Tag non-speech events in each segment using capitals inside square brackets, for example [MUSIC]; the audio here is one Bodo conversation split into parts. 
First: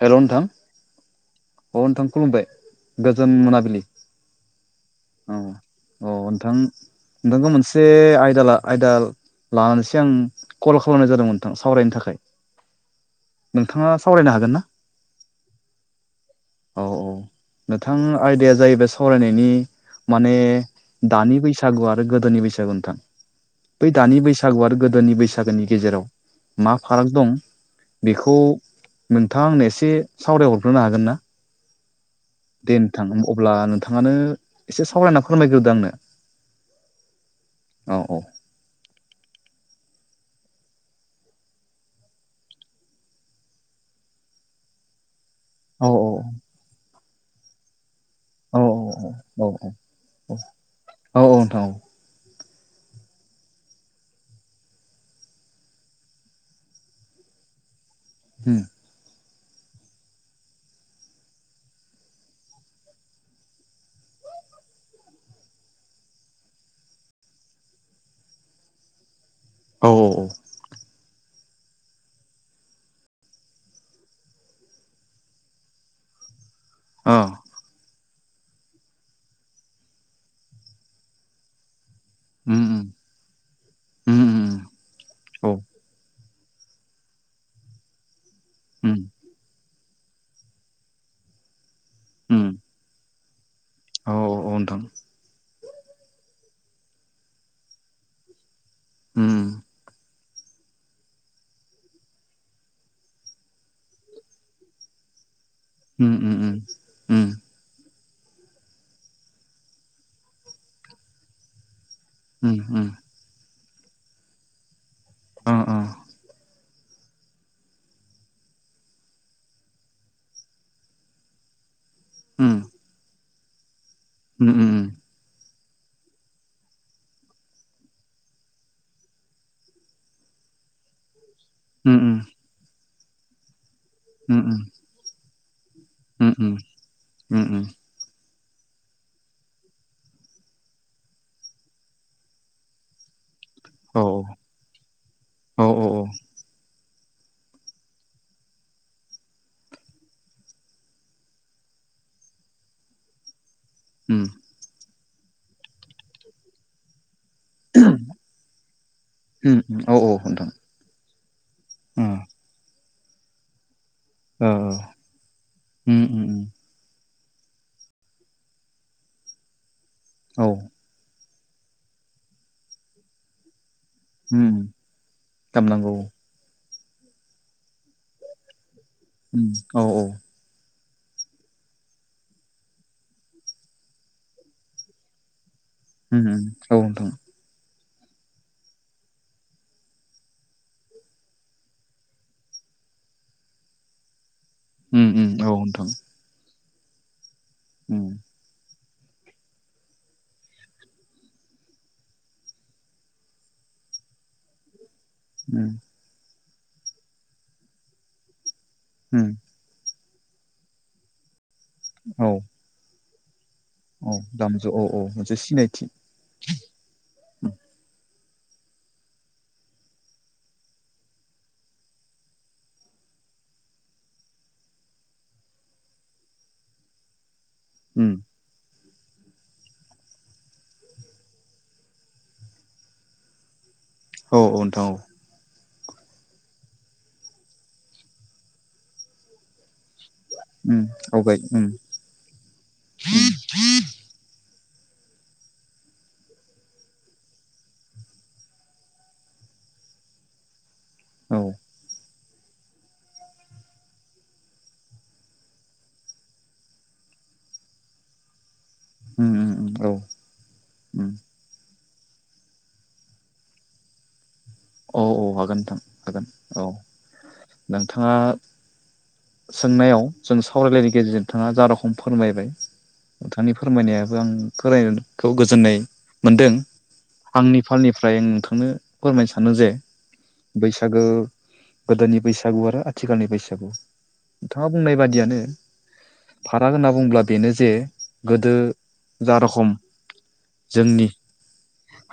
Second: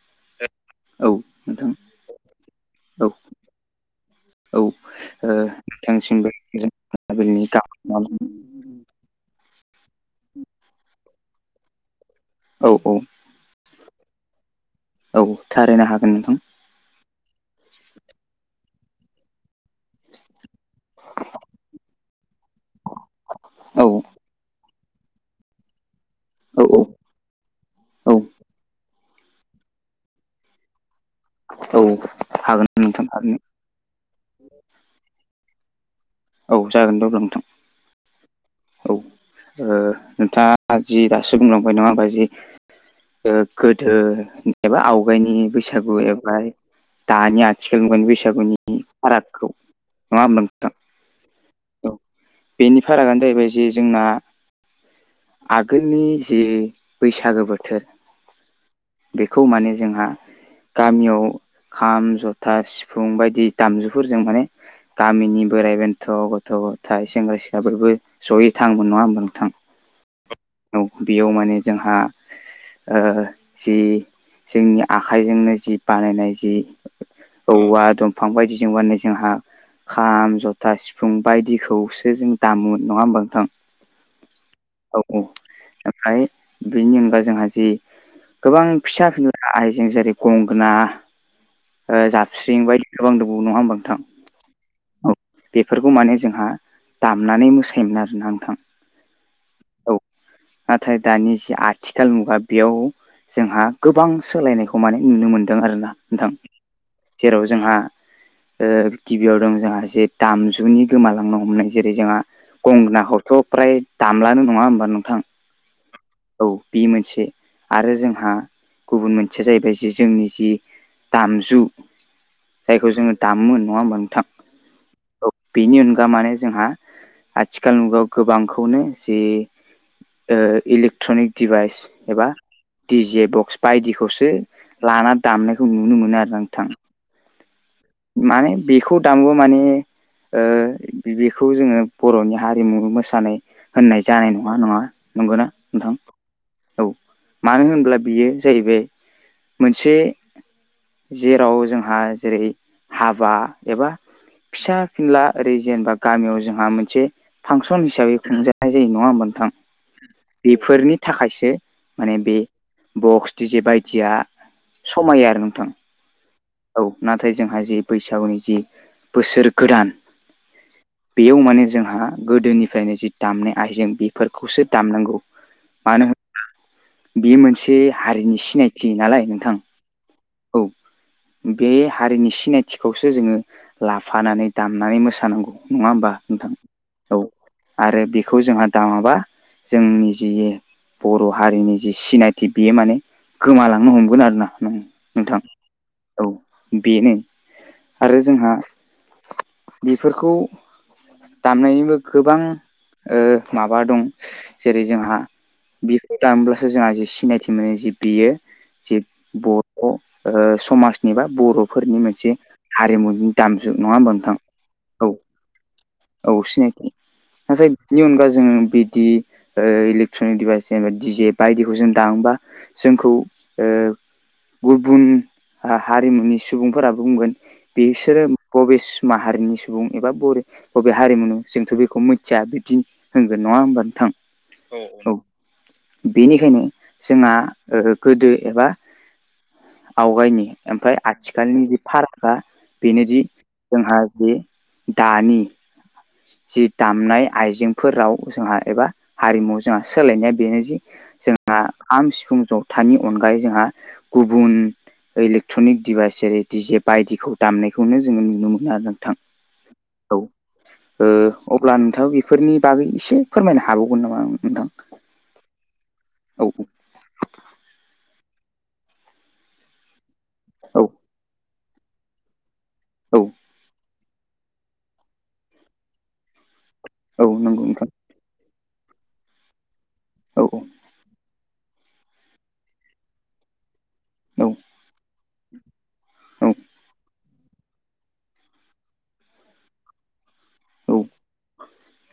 हेल' नोंथां अ नोंथां खुलुमबाय औ गोजोन मोनाबिलि औ ओ औ औ नोंथांसिमबो नोंथां गोजोन मोनाबिलिनि नोंथांखौ मोनसे गाहाम आयदाला आयदा हामलायनाय लानानैसै आं कल खालामनाय जादोंमोन नोंथां सावरायनो थाखाय औ औ नोंथाङा सावरायनो हागोन ना? औ थारायनो हागोन नोंथां औ औ नोंथां आयदाया जाहैबाय सावरायनायनि माने दानि बैसागु आरो गोदोनि बैसागु नोंथां औ बै दानि बैसागु आरो गोदोनि बैसागोनि गेजेराव औ मा औ फाराग दं औ बेखौ नोंथाङा आंनो एसे सावरायहरग्रोनो हागोन ना। औ हागोन दे नोंथां हागोन अब्ला नोंथाङानो एसे सावरायना फोरमायग्रोदों आंनो। औ जागोन दे अब्ला नोंथां। औ औ औ नोंथाङा जि दासो बुंलांबाय नङा होनबा जि ओ गोदो एबा आवगायनि औ बैसागु औ एबा दानि आ थिखाल मुगानि औ बैसागुनि औ फारागखौ नङा होनबा नोंथां औ। बेनि फारागानो जाहैबाय जे जोंना आगोलनि जे बैसागो बोथोर उम बेखौ माने जोंहा गामियाव खाम जथा सिफुं बायदि दामजुफोरजों माने गामिनि बोराइ बेन्थ' गथ' गथाइ सेंग्रा सिख्लाफोरबो जयै थांमोन नङा होनबा नोंथां औ औ औ औ बेयाव माने जोंहा ओ जि जोंनि आखाइजोंनो जि बानायनाय जि अ औवा दं बिफां बायदिजों बानायनाय जोंहा खाम जथा सिफुं बायदिखौसो जों उम दामो। उम नङा होमबा नोंथां? उम उम औ औ ओमफ्राय बेनि अनगा जोंहा जि गोबां उम फिसा फिनला आइजें जेरै गंगोना उम जाबस्रिं बायदि गोबां दंबावो नङा होनबा नोंथां? औ औ औ नोंथां औ बेफोरखौ माने जोंहा दामनानै मोसायोमोन आरोना नोंथां। उम औ नाथाय दानि जि आथिखाल मुगा बेयाव जोंहा गोबां सोलायनायखौ माने नुनो मोनदों आरोना उम उम नोंथां। उम जेराव जोंहा ओ गिबियाव दं जोंहा जे दामजुनि गोमालांनो हमनाय जेरै जोंहा उम उम गंगोनाखौथ' प्राय दामलानो नङा होमबा नोंथां? अ अ औ बे मोनसे आरो जोंहा गुबुन मोनसेया जाहैबाय जे जोंनि जि दामजु जायखौ जोङो दामोमोन नङा होमबा नोंथां? उम उम उम औ बेनि अनगा माने जोंहा आथिखाल मुगायाव गोबांखौनो जि ओ इलेक्ट्रनिक डिभाइस उम एबा डिजे बक्स बायदिखौसो उम लाना दामनायखौ नुनो मोनो उम आरो उम नोंथां। उम उम माने बिखौ दामोबा माने ओ बेखौ जोङो बर'नि हारिमु मोसानाय औ होननाय जानाय नङा नङा नंगौना औ औ औ नोंथां। औ मानो होनब्ला बियो जाहैबाय मोनसे जेराव जोंहा जेरै हाबा एबा उम फिसा फिनला ओरै जेनेबा गामियाव जोंहा मोनसे फांसन हिसाबै खुंजानाय जायो नङा होनबा थां उम औ औ नोंथां बेफोरनि थाखायसो माने बे बक्स डिजे बायदिया ओ समायो आरो नोंथां ओ उम उम औ नाथाय जोंहा जि बैसागुनि जि बोसोर गोदान औ बेयाव माने जोंहा गोदोनिफ्रायनो जि दामनाय आइजें उम बेफोरखौसो दामनांगौ दामनांगौ मानो होनोब्ला बे मोनसे हारिनि सिनायथि नालाय उम नोंथां। औ औ औ बे हारिनि सिनायथिखौसो जोङो लाफानानै दामनानै मोसानांगौ नंआ होमबा उम उम नोंथां नोंथां औ आरो बेखौ जोंहा दा माबा जों निजिये बर' हारिनि जि सिनायथि बेयो माने गोमालांनो हमगोन आरो ना उम उम नोंथां औ नोंथां औ बेनो उम आरो जोंहा ओ बेफोरखौ दामनायनिबो गोबां ओ माबा दं जेरै जोंहा उम बेखौ दामोब्लासो जोंहा जे सिनायथि मोनो जे बेयो जि उम बर' ओ समाजनि बा बर'फोरनि औ मोनसे हारिमुनि दामजु नङा औ होनबा नोंथां? औ औ मोनसे सिनायथि औ सिनायथि नाथाइ बेनि अनगा बिदि ओ इलेक्ट्रनिक डिभाइस जेनेबा डि जे बायदिखौ जों दांमोबा जोंखौ ओ गुबुन हारिमुनि सुबुंफोराबो बुंगोन उम बिसोरो बबे माहारिनि सुबुं एबा बर' अबे हारिमुनि जोंथ' बेखौ मिथिया बिब्दि होनगोन नङा होनबा नोंथां? औ औ नोंथां औ बेनिखायनो जोंहा गोदो एबा आवगायनि उम आमफ्राय आवगाय उम आथिखालनि उम जि फारागा बेनोदि जोंहा जे दानि [UNINTELLIGIBLE] जि दामनाय आइजेंफोराव जोंहा एबा हारिमु जोंहा सोलायनाया बेनो जे औ जोंहा खाम सिफुं जथानि अनगायै जोंहा गुबुन इलेक्ट्रनिक डिभाइस जेरै डिजे बायदिखौ दामनायखौनो जोङो नुनो मोनो आरो नोंथां उम उम उम औ ओ उम अब्ला नोंथां बेफोरनि बागै एसे फोरमायनो हागौमोन नामा नोंथां? औ औ हागोन नोंथां औ नोंथांआ सोंनायाव जों औ सावरायलायनायनि गेजेरजों नोंथांआ जा रखम फोरमायबाय‌ औ नोंथांनि फोरमायनायाबो आं खोना खौ गोजोननाय मोनदों औ आंनि नंगौ नोंथां फालनिफ्राय फ्राय आं नोंथांनो फोरमायनो सानो जे औ बैसागो गोदोनि बैसागो बैसागु आरो आथिखालनि बैसागु औ नोंथांआ बुंनाय बादिआनो औ फाराग होनना बुंब्ला बेनो जे गोदो जा रोखोम जोंनि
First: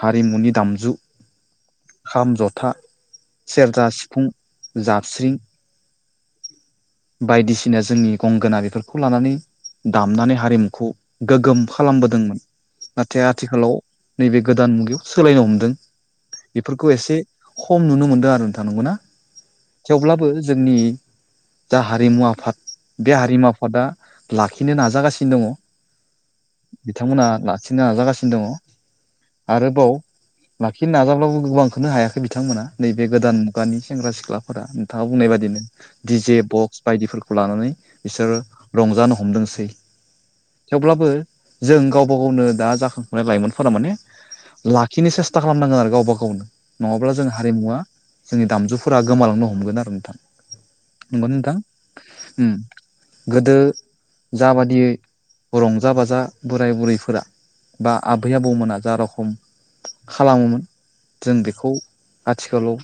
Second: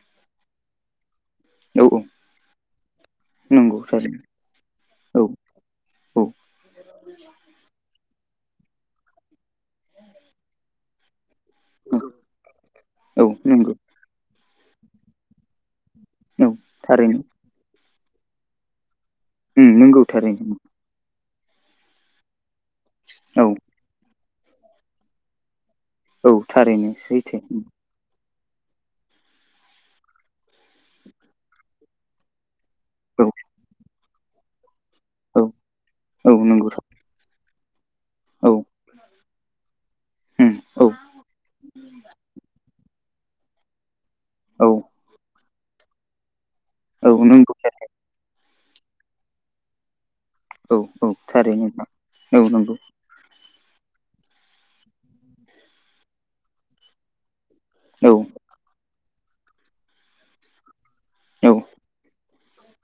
हारिमुनि दामजु औ औ खाम जथा नंगौ सेरजा थारैनो सिफुं औ जाबस्रिं बायदिसिना जोंनि गंगोना बेफोरखौ लानानै दामनानै हारिमुखौ गोगोम खालामबोदोंमोन नाथाय औ नंगौ आथिखालाव नैबे गोदान सोलायनो हमदों औ बेफोरखौ थारैनो एसे खम नुनो मोनदों आरो नोंथां नोंगौ ना उम नंगौ थेवब्लाबो थारैनो जोंनि जा हारिमु आफाद बे हारिमु औ आफादा लाखिनो नाजागासिनो दङो औ थारैनो बिथांमोना सैथो लाखिनो नाजागासिनो दङ आरोबाव लाखिनो नाजाब्लाबो गोबांखौनो हायाखै बिथांमोना नैबे औ गोदान मुगानि सेंग्रा सिख्लाफोरा नोंथांआ बुंनाय औ बादिनो औ डिजेब नंगौ बायदिफोरखौ लानानै बिसोरो औ रंजानो हमदोंसै उम औ थेवब्लाबो जों गावबा गावनो दा जाखां आमफाय लाइमोनफोरा माने औ लाखिनो सेसथा खालामनांगोन आरो गावबा‌ गावनो नङाब्ला औ जों नंगौ हारिमुवा जोंनि दामजुफोरा गोमालांनो हमगोन आरो नोंथां औ औ नंगौ नोंथां थारैनो नोंथां उम औ नोंगौ गोदो जाबादि रंजा बाजा बोराय बुरैफोरा बा औ आबै आबौमोना जा रखम खालामोमोन जों औ बेखौ आथिखालाव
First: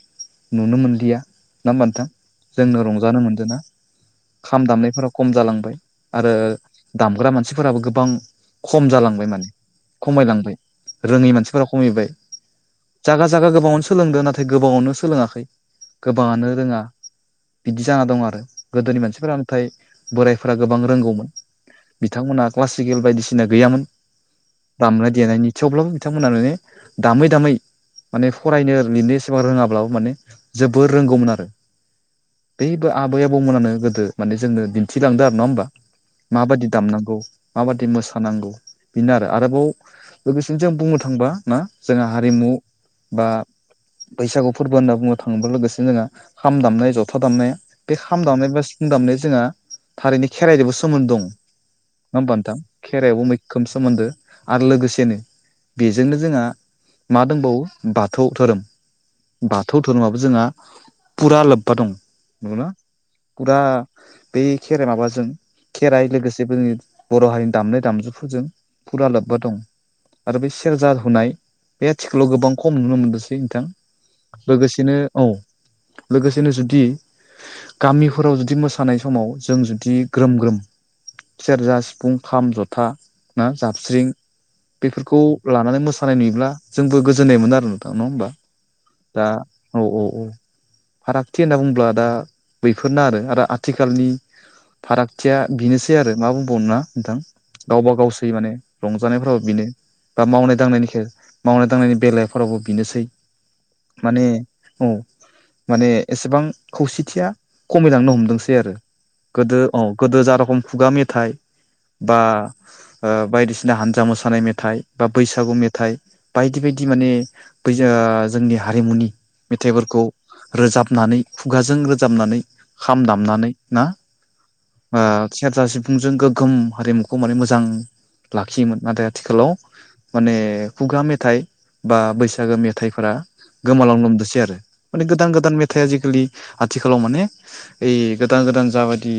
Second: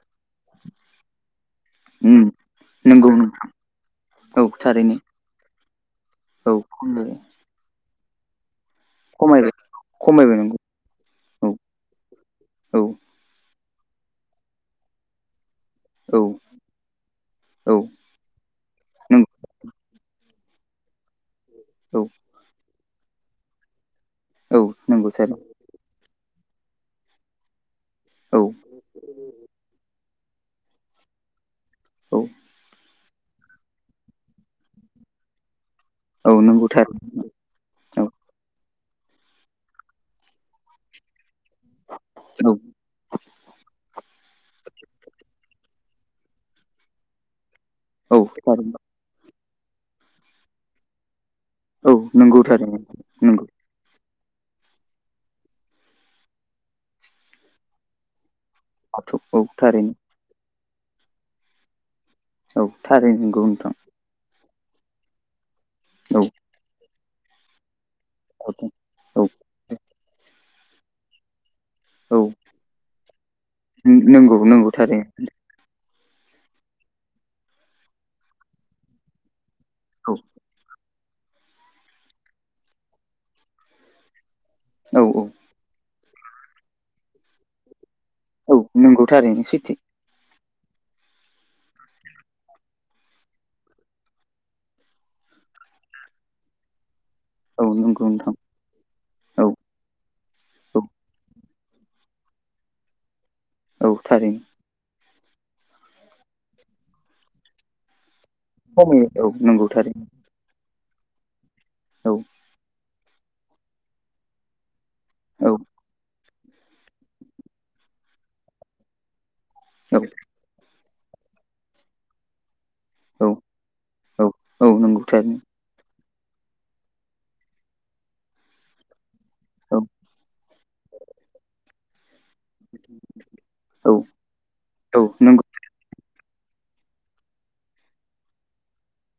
नुनो मोनलिआ नङा होनबा नोंथां उम जोंनो रंज नंगौ जानो नोंथां मोनदोना औ खाम थारैनो दामनायफोराव खम जालांबाय आरो औ खमायबाय दामग्रा मानसिफोराबो गोबां खम जालांबाय माने, खमायबाय खमायबाय खमायलांबाय, नंगौ रोङै औ मानसिफोरा खमायबाय। औ जागा जागा गोबाङानो सोलोंदों नाथाय गोबाङावनो सोलोङाखै, औ गोबाङानो रोङा। औ बिदि जाना दं आरो गोदोनि मानसिफोरा नंगौ नाथाय बोरायफोरा गोबां रोंगौमोन औ बिथांमोना क्लासिकेल बायदिसिना गैयामोन औ नंगौ दामनाय थार देनायनि थेवब्लाबो बिथांमोना माने दामै दामै माने औ फरायनो लिरनो [UNINTELLIGIBLE] रोङाब्लाबो माने जोबोर रोंगौमोन आरो। औ। बैबो आबै आबौमोनानो गोदो माने जोंनो दिन्थिलांदों आरो नङा होमबा औ माबायदि नंगौ थार दामनांगौ माबादि औ मोसानांगौ बेनो आरो आरोबाव लोगोसेनो जों बुंनो थांबा ना जोंहा हारिमु औ बा, बैसागु फोरबो होनना बुंनो थाङोब्ला, लोगोसेनो जोंहा खाम दामनाय, जथ- [INAUDIBLE] जथा दामनाया बे औ खाम दामनाय बा‌ थारैनो सिफुं दामनाया जोंहा थारैनो खेराइजोंबो सोमोन्दो दं औ नङा होमबा नंगौ नोंथां थारैनो खेराइबो मैखोम सोमोन्दो आरो लोगोसेनो बेजोंनो जोंहा मा दंबावो बाथौ धोरोम नंगौ औ बाथौ थारैनो धोरोमाबो जोंहा फुरा लोब्बा दं नोंगौना औ थारैनो नंगौ फुरा नोंथां बै खेराइ माबाजों खेराइ औ लोगोसेबोनि बर' हारिनि दामनाय दामजुफोरजों फुरा लोब्बा दं आरो बे सेरजा हुनाय बे औ आथिखालाव गोबां खम नुनो मोनदोंसै नोंथां नंगौ नंगौ लोगोसेनो थारैनो औ। लोगोसेनो जुदि गामिफोराव जुदि मोसानाय समाव जों जुदि औ ग्रोम ग्रोम सेरजा सिफुं खाम जथा ना जाबस्रिं औ बेफोरखौ औ लानानै मोसानाय नुयोब्ला जोंबो गोजोननाय मोनो आरो नोंथां नङा होमबा? औ नंगौ दा थारैनो सैथो औ औ औ फारागथि होनना बुंब्ला दा बैफोरनो आरो आथिखालनि फारागथिया बेनोसै आरो मा बुंबावनो ना नोंथां औ गावबा नंगौ गावसै नोंथां माने रंजानायफोरावबो औ बेनो बा मावनाय दांनायनि खे मावनाय दांनायनि बेलाफोरावबो बिनोसै औ औ माने थारैनो औ माने एसेबां खौसेथिया खमायलांनो हमदोंसै। [UNINTELLIGIBLE] आरो खमायो औ गोदो नंगौ अ थारैनो गोदो जा रखम खुगा मेथाइ औ बा ओ बायदिसिना हान्जा मोसानाय मेथाइ बा औ बैसागु मेथाइ बायदि बायदि माने बै जा जोंनि हारिमुनि औ मेथाइफोरखौ रोजाबनानै खुगाजों रोजाबनानै खाम औ दामनानै ना औ औ ओ नंगौ थारैनो सेरजा सिफुं सिफुंजों गोगोम हारिमुखौ माने मोजां लाखियोमोन नाथाय आथिखालाव औ माने खुगा मेथाइ बा बैसागो मेथाइफोरा औ गोमालांनो हमदोंसै आरो औ माने गोदान नंगौ गोदान मेथाइ [UNINTELLIGIBLE] खालि आथिखालाव माने ओइ गोदान गोदान जाबादि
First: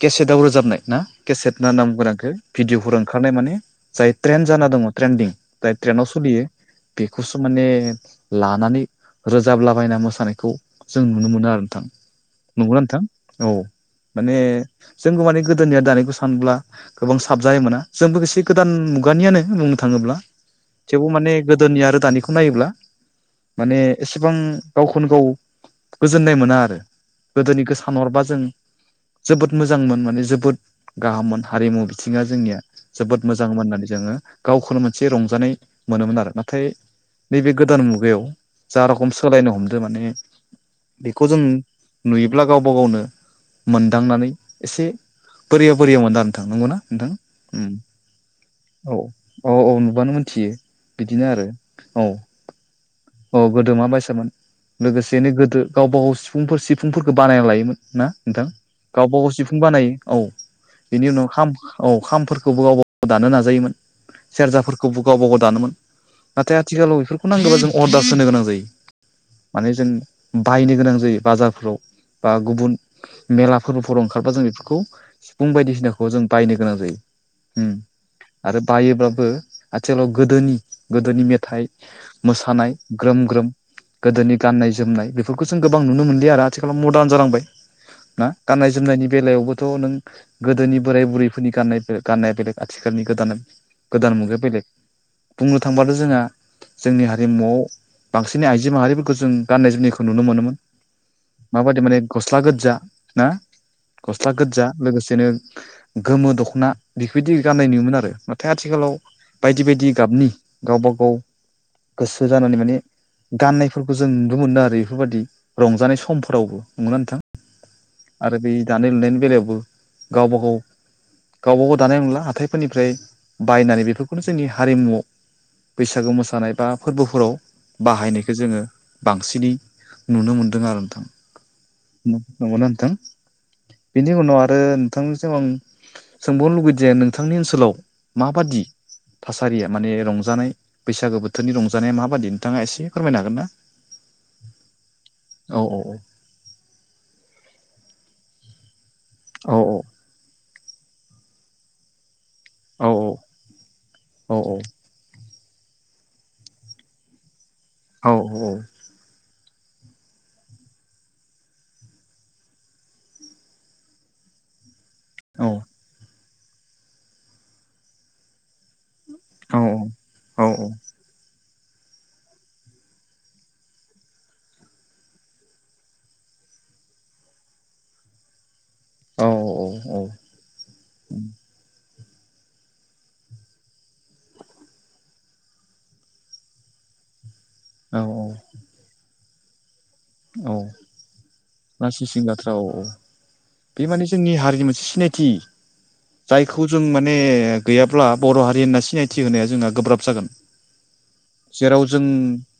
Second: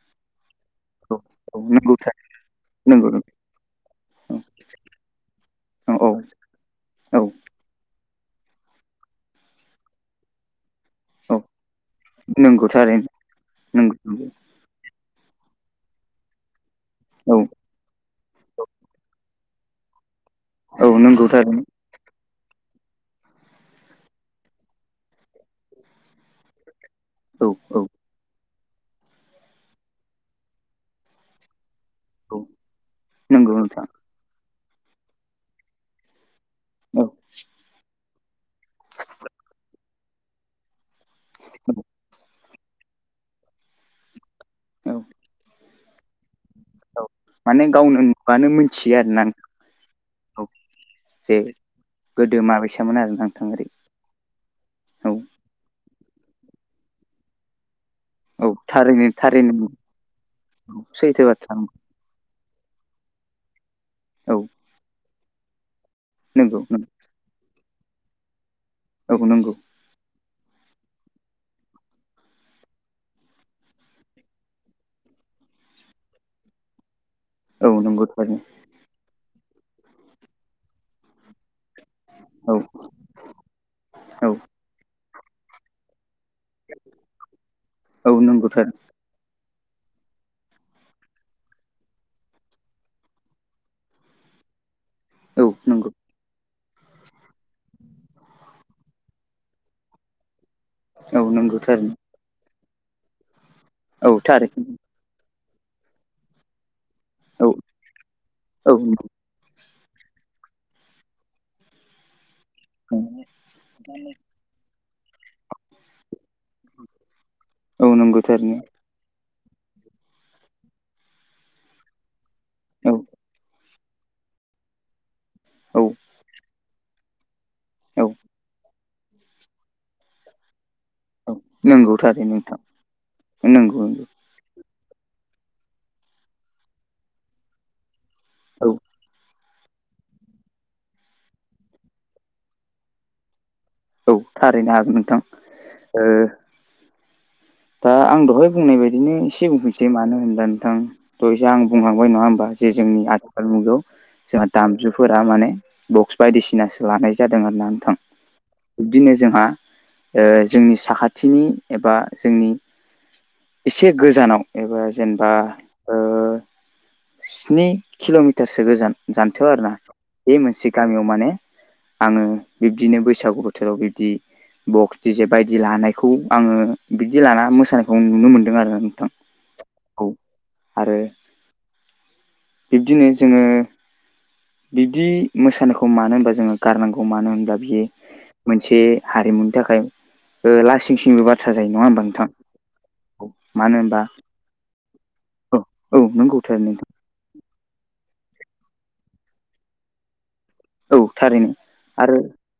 केसेटआव रोजाबनाय ना औ केसेट औ ना नाम नंगौ गोनांखौ थारैनो भिडिअफोर नंगौ नंगौ औ ओंखारनाय माने जाय ट्रेन जाना दङ ट्रेेनदिं जाय ट्रेनाव औ सोलियो बेखौसो औ माने लानानै रोजाबलाबायना मोसानायखौ जों औ नुनो मोनो आरो नोंथां नंगौ नंगौना नोंथां थारैनो औ नंगौ नंगौ माने जोंबो माने गोदोनि आरो दानिखौ सानब्ला गोबां औ साबजानायमोना। जोंबोसे गोदान मुगानियानो बुंनो थाङोब्ला औ थेवबो नंगौ माने थारैनो गोदोनि आरो दानिखौ खोनोब्ला माने एसेबां गावखौनो गाव गोजोननाय मोना आरो औ गोदोनिखौ औ सानहरबा जों जोबोद मोजांमोन माने जोबोद गाहाममोन हारिमु बि थिङा जोंनिया जोबोद मोजां नंगौ मोन नोंथां होननानै जोङो गावखौनो मोनसे रंजानाय मोनोमोन आरो ना। थाय औ नैबे गोदान मुगायाव जा रोखम सोलायनो हमदों माने बेखौ जों नुयोब्ला गावबा गावनो मोनदांनानै एसे औ बोरिया बोरिया मोनदो आरो नोंथां नंगौना? औ नोंथां माने उम्म गावनो नुबानो औ मिथियो आरो ना नोंथां औ औ नुब्लानो औ मोनथियो। बिदिनो जे आरो औ गोदो माबैसामोन आरो ना औ नोंथां ओरै गोदो मा बायसामोन औ लोगोसेनो गोदो गावबा गाव सिफुंफोर सिफुंफोरखौ बानायना लायोमोन ना औ नोंथां थारैनो गावबा गाव थारैनो सिफुं नंगौ। बानायो औ औ बेनि सैथो उनाव खाम बाथ्रा नंगौ। औ खामफोर बो गावब गाव दानो नाजायोमोन औ सेरजाफोरखौबो गावबा गाव दानोमोन ना नंगौ नंगौ। आथिखालाव बेफोरखौ नांगौबा जों अर्दार होनो गोनां जायो। औ नंगौ। माने जों बायनो गोनां जायो बाजारफोराव बा गुबुन मेला फोरबोफोराव ओंखारबा जों बेफोरखौ सिफुं बायदिसिनाखौ जों बायनो गोनां जायो। औ उम्म नंगौ थारैनो आरो बायोब्लाबो आथिखालाव गोदोनि गोदोनि मेथाइ औ मोसानाय ग्रोम ग्रोम औ गोदोनि गाननाय जोमनाय बेफोरखौ जों गोबां नुनो मोनलिया आरो। थिखालाव मरदार जालांबाय औ ना नंगौ थारैनो गाननाय जोमनायनि बेलायावबोथ' नों गोदोनि बोराय बुरैफोरनि गाननाय गाननाया बेलेग आथिखालनि गोदान गोदान मुगाया बेलेक औ बुंनो नंगौ थांबानो जोंहा जोंनि हारिमुआव बांसिनै आइजो माहारिफोरखौ जों गाननाय जोमनायखौ नुनो मोनोमोन औ नंगौ माबायदि थारैनो माने गस्ला गोजा ना। औ गस्ला गोदजा थारैनो लोगोसेनो गोमो दख्ना बेफोरबायदि औ गान्नाय नुयोमोन आरो नाथाय औ आथिखालाव बायदि बायदि गाबनि गावबा गाव गोसो जानानै माने गाननायफोरखौ जों नु गुबुनदारि इफोरबायदि रंजानाय समफोरावबो नङा नोंथां औ नंगौ आरो बि थारैनो दा लेनदेन बेलायाव बेलायावबो गावबा गाव गावबा गाव दानाय नंला हाथाइ फोरनिफ्राय औ बायनानै बेफोरखौनो जोंनि हारिमुआव औ बैसागो मोसानाय बा फोर्बोफोराव औ बाहायनायखो जोङो बांसिनै नुनो मोनदों आरो नोंथां औ नंगौ न' थारैनो नोंथां नंगोना नोथां नंगौ नंगौ बेनि उनाव आरो थांनिसिम आं सोंबावनो लुगैदे नोंथांनि ओनसोलाव माबादि औ थासारिया माने रंजानाय बैसागो बोथोरनि रंजानाया माबादि नोंथाङा एसे फोरमायनो हागोन ना औ थारैनो हागोन नोंथां औ औ ओ दा आं दहाय बुंनाय बायदिनो एसे औ बुंफिनोसै मानो होना नोंथां दहायसो आं बुंहांबाय नङा होमबा जे औ जोंनि आथिखाल मुगायाव औ जोंहा दामजुफोरा माने बक्स बायदिसिनासो लानाय जादों आरोना नोंथां औ बिब्दिनो जोंहा ओ जोंनि साखाथिनि एबा जोंनि एसे गोजानाव एबा जेनबा ओ स्नि किल'मिटारसो गोजान जानथायाव आरो ना बे मोनसे गामियाव माने आङो बिब्दिनो बैसागु बोथोराव बिब्दि बक्स दि जे बायदि लानायखौ आङो बिदि लाना मोसानायखौ नुनो मोनदों आरो नों औ औ बिब्दिनो जोङो बिब्दि मोसानायखौ मानो होनबा जोङो गारनांगौ मानो होनब्ला बियो औ मोनसे हारिमुनि थाखाय औ ओ लासिं सिंबो बाथ्रा जायो नङा मानसि होमबा नोंथां सिंगाथ्रा औ औ मानो बे होनबा माने जोंनि हारिनि मोनसे सिनायथि औ औ नंगौ जायखौ थारैनो जों जों माने गैयाब्ला बर' हारि होनना सिनायथि होनाया जोंहा गोब्राब जागोन नोंथां औ थारैनो जेराव जों आरो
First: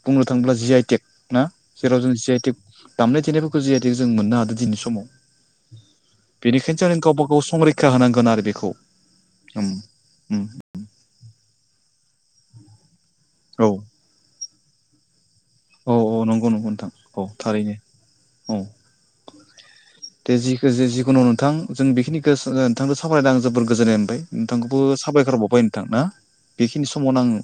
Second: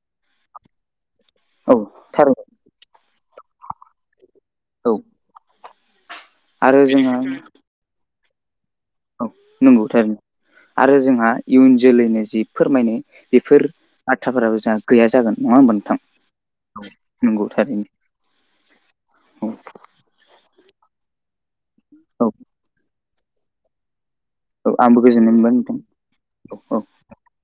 बुंनो थाङोब्ला जि आइ टेक ना औ जेराव जों जि थारैनो आइ टेक दामनाय देनायफोरखौ जि आइ टेक जों मोननो हादों। दिनैनि औ समाव आरो बेनिखायनोसो जोंहा गावबा गाव संरैखा होनांगोन आरो बेखौ औ उम नंगौ थारैनो उम आरो जोंहा इयुन जोलैनो जि फोरमायनो बेफोर औ बाथ्राफोराबो जोंहा गैया जागोन नङा होमबा नोंथां औ नंगौ नंगौ नोंथां औ नंगौ थारैनो औ थारैनो औ दे जिखो जे जिखुनु नोंथां जों औ बेखिनिखो नोंथांजों सावरायना आं जोबोर गोजोननाय मोनबाय औ नोंथांखोबो आंबो गोजोननाय साबायखार मोनबाय बावबाय नोंथां ना औ औ बेखिनि समावनो आङो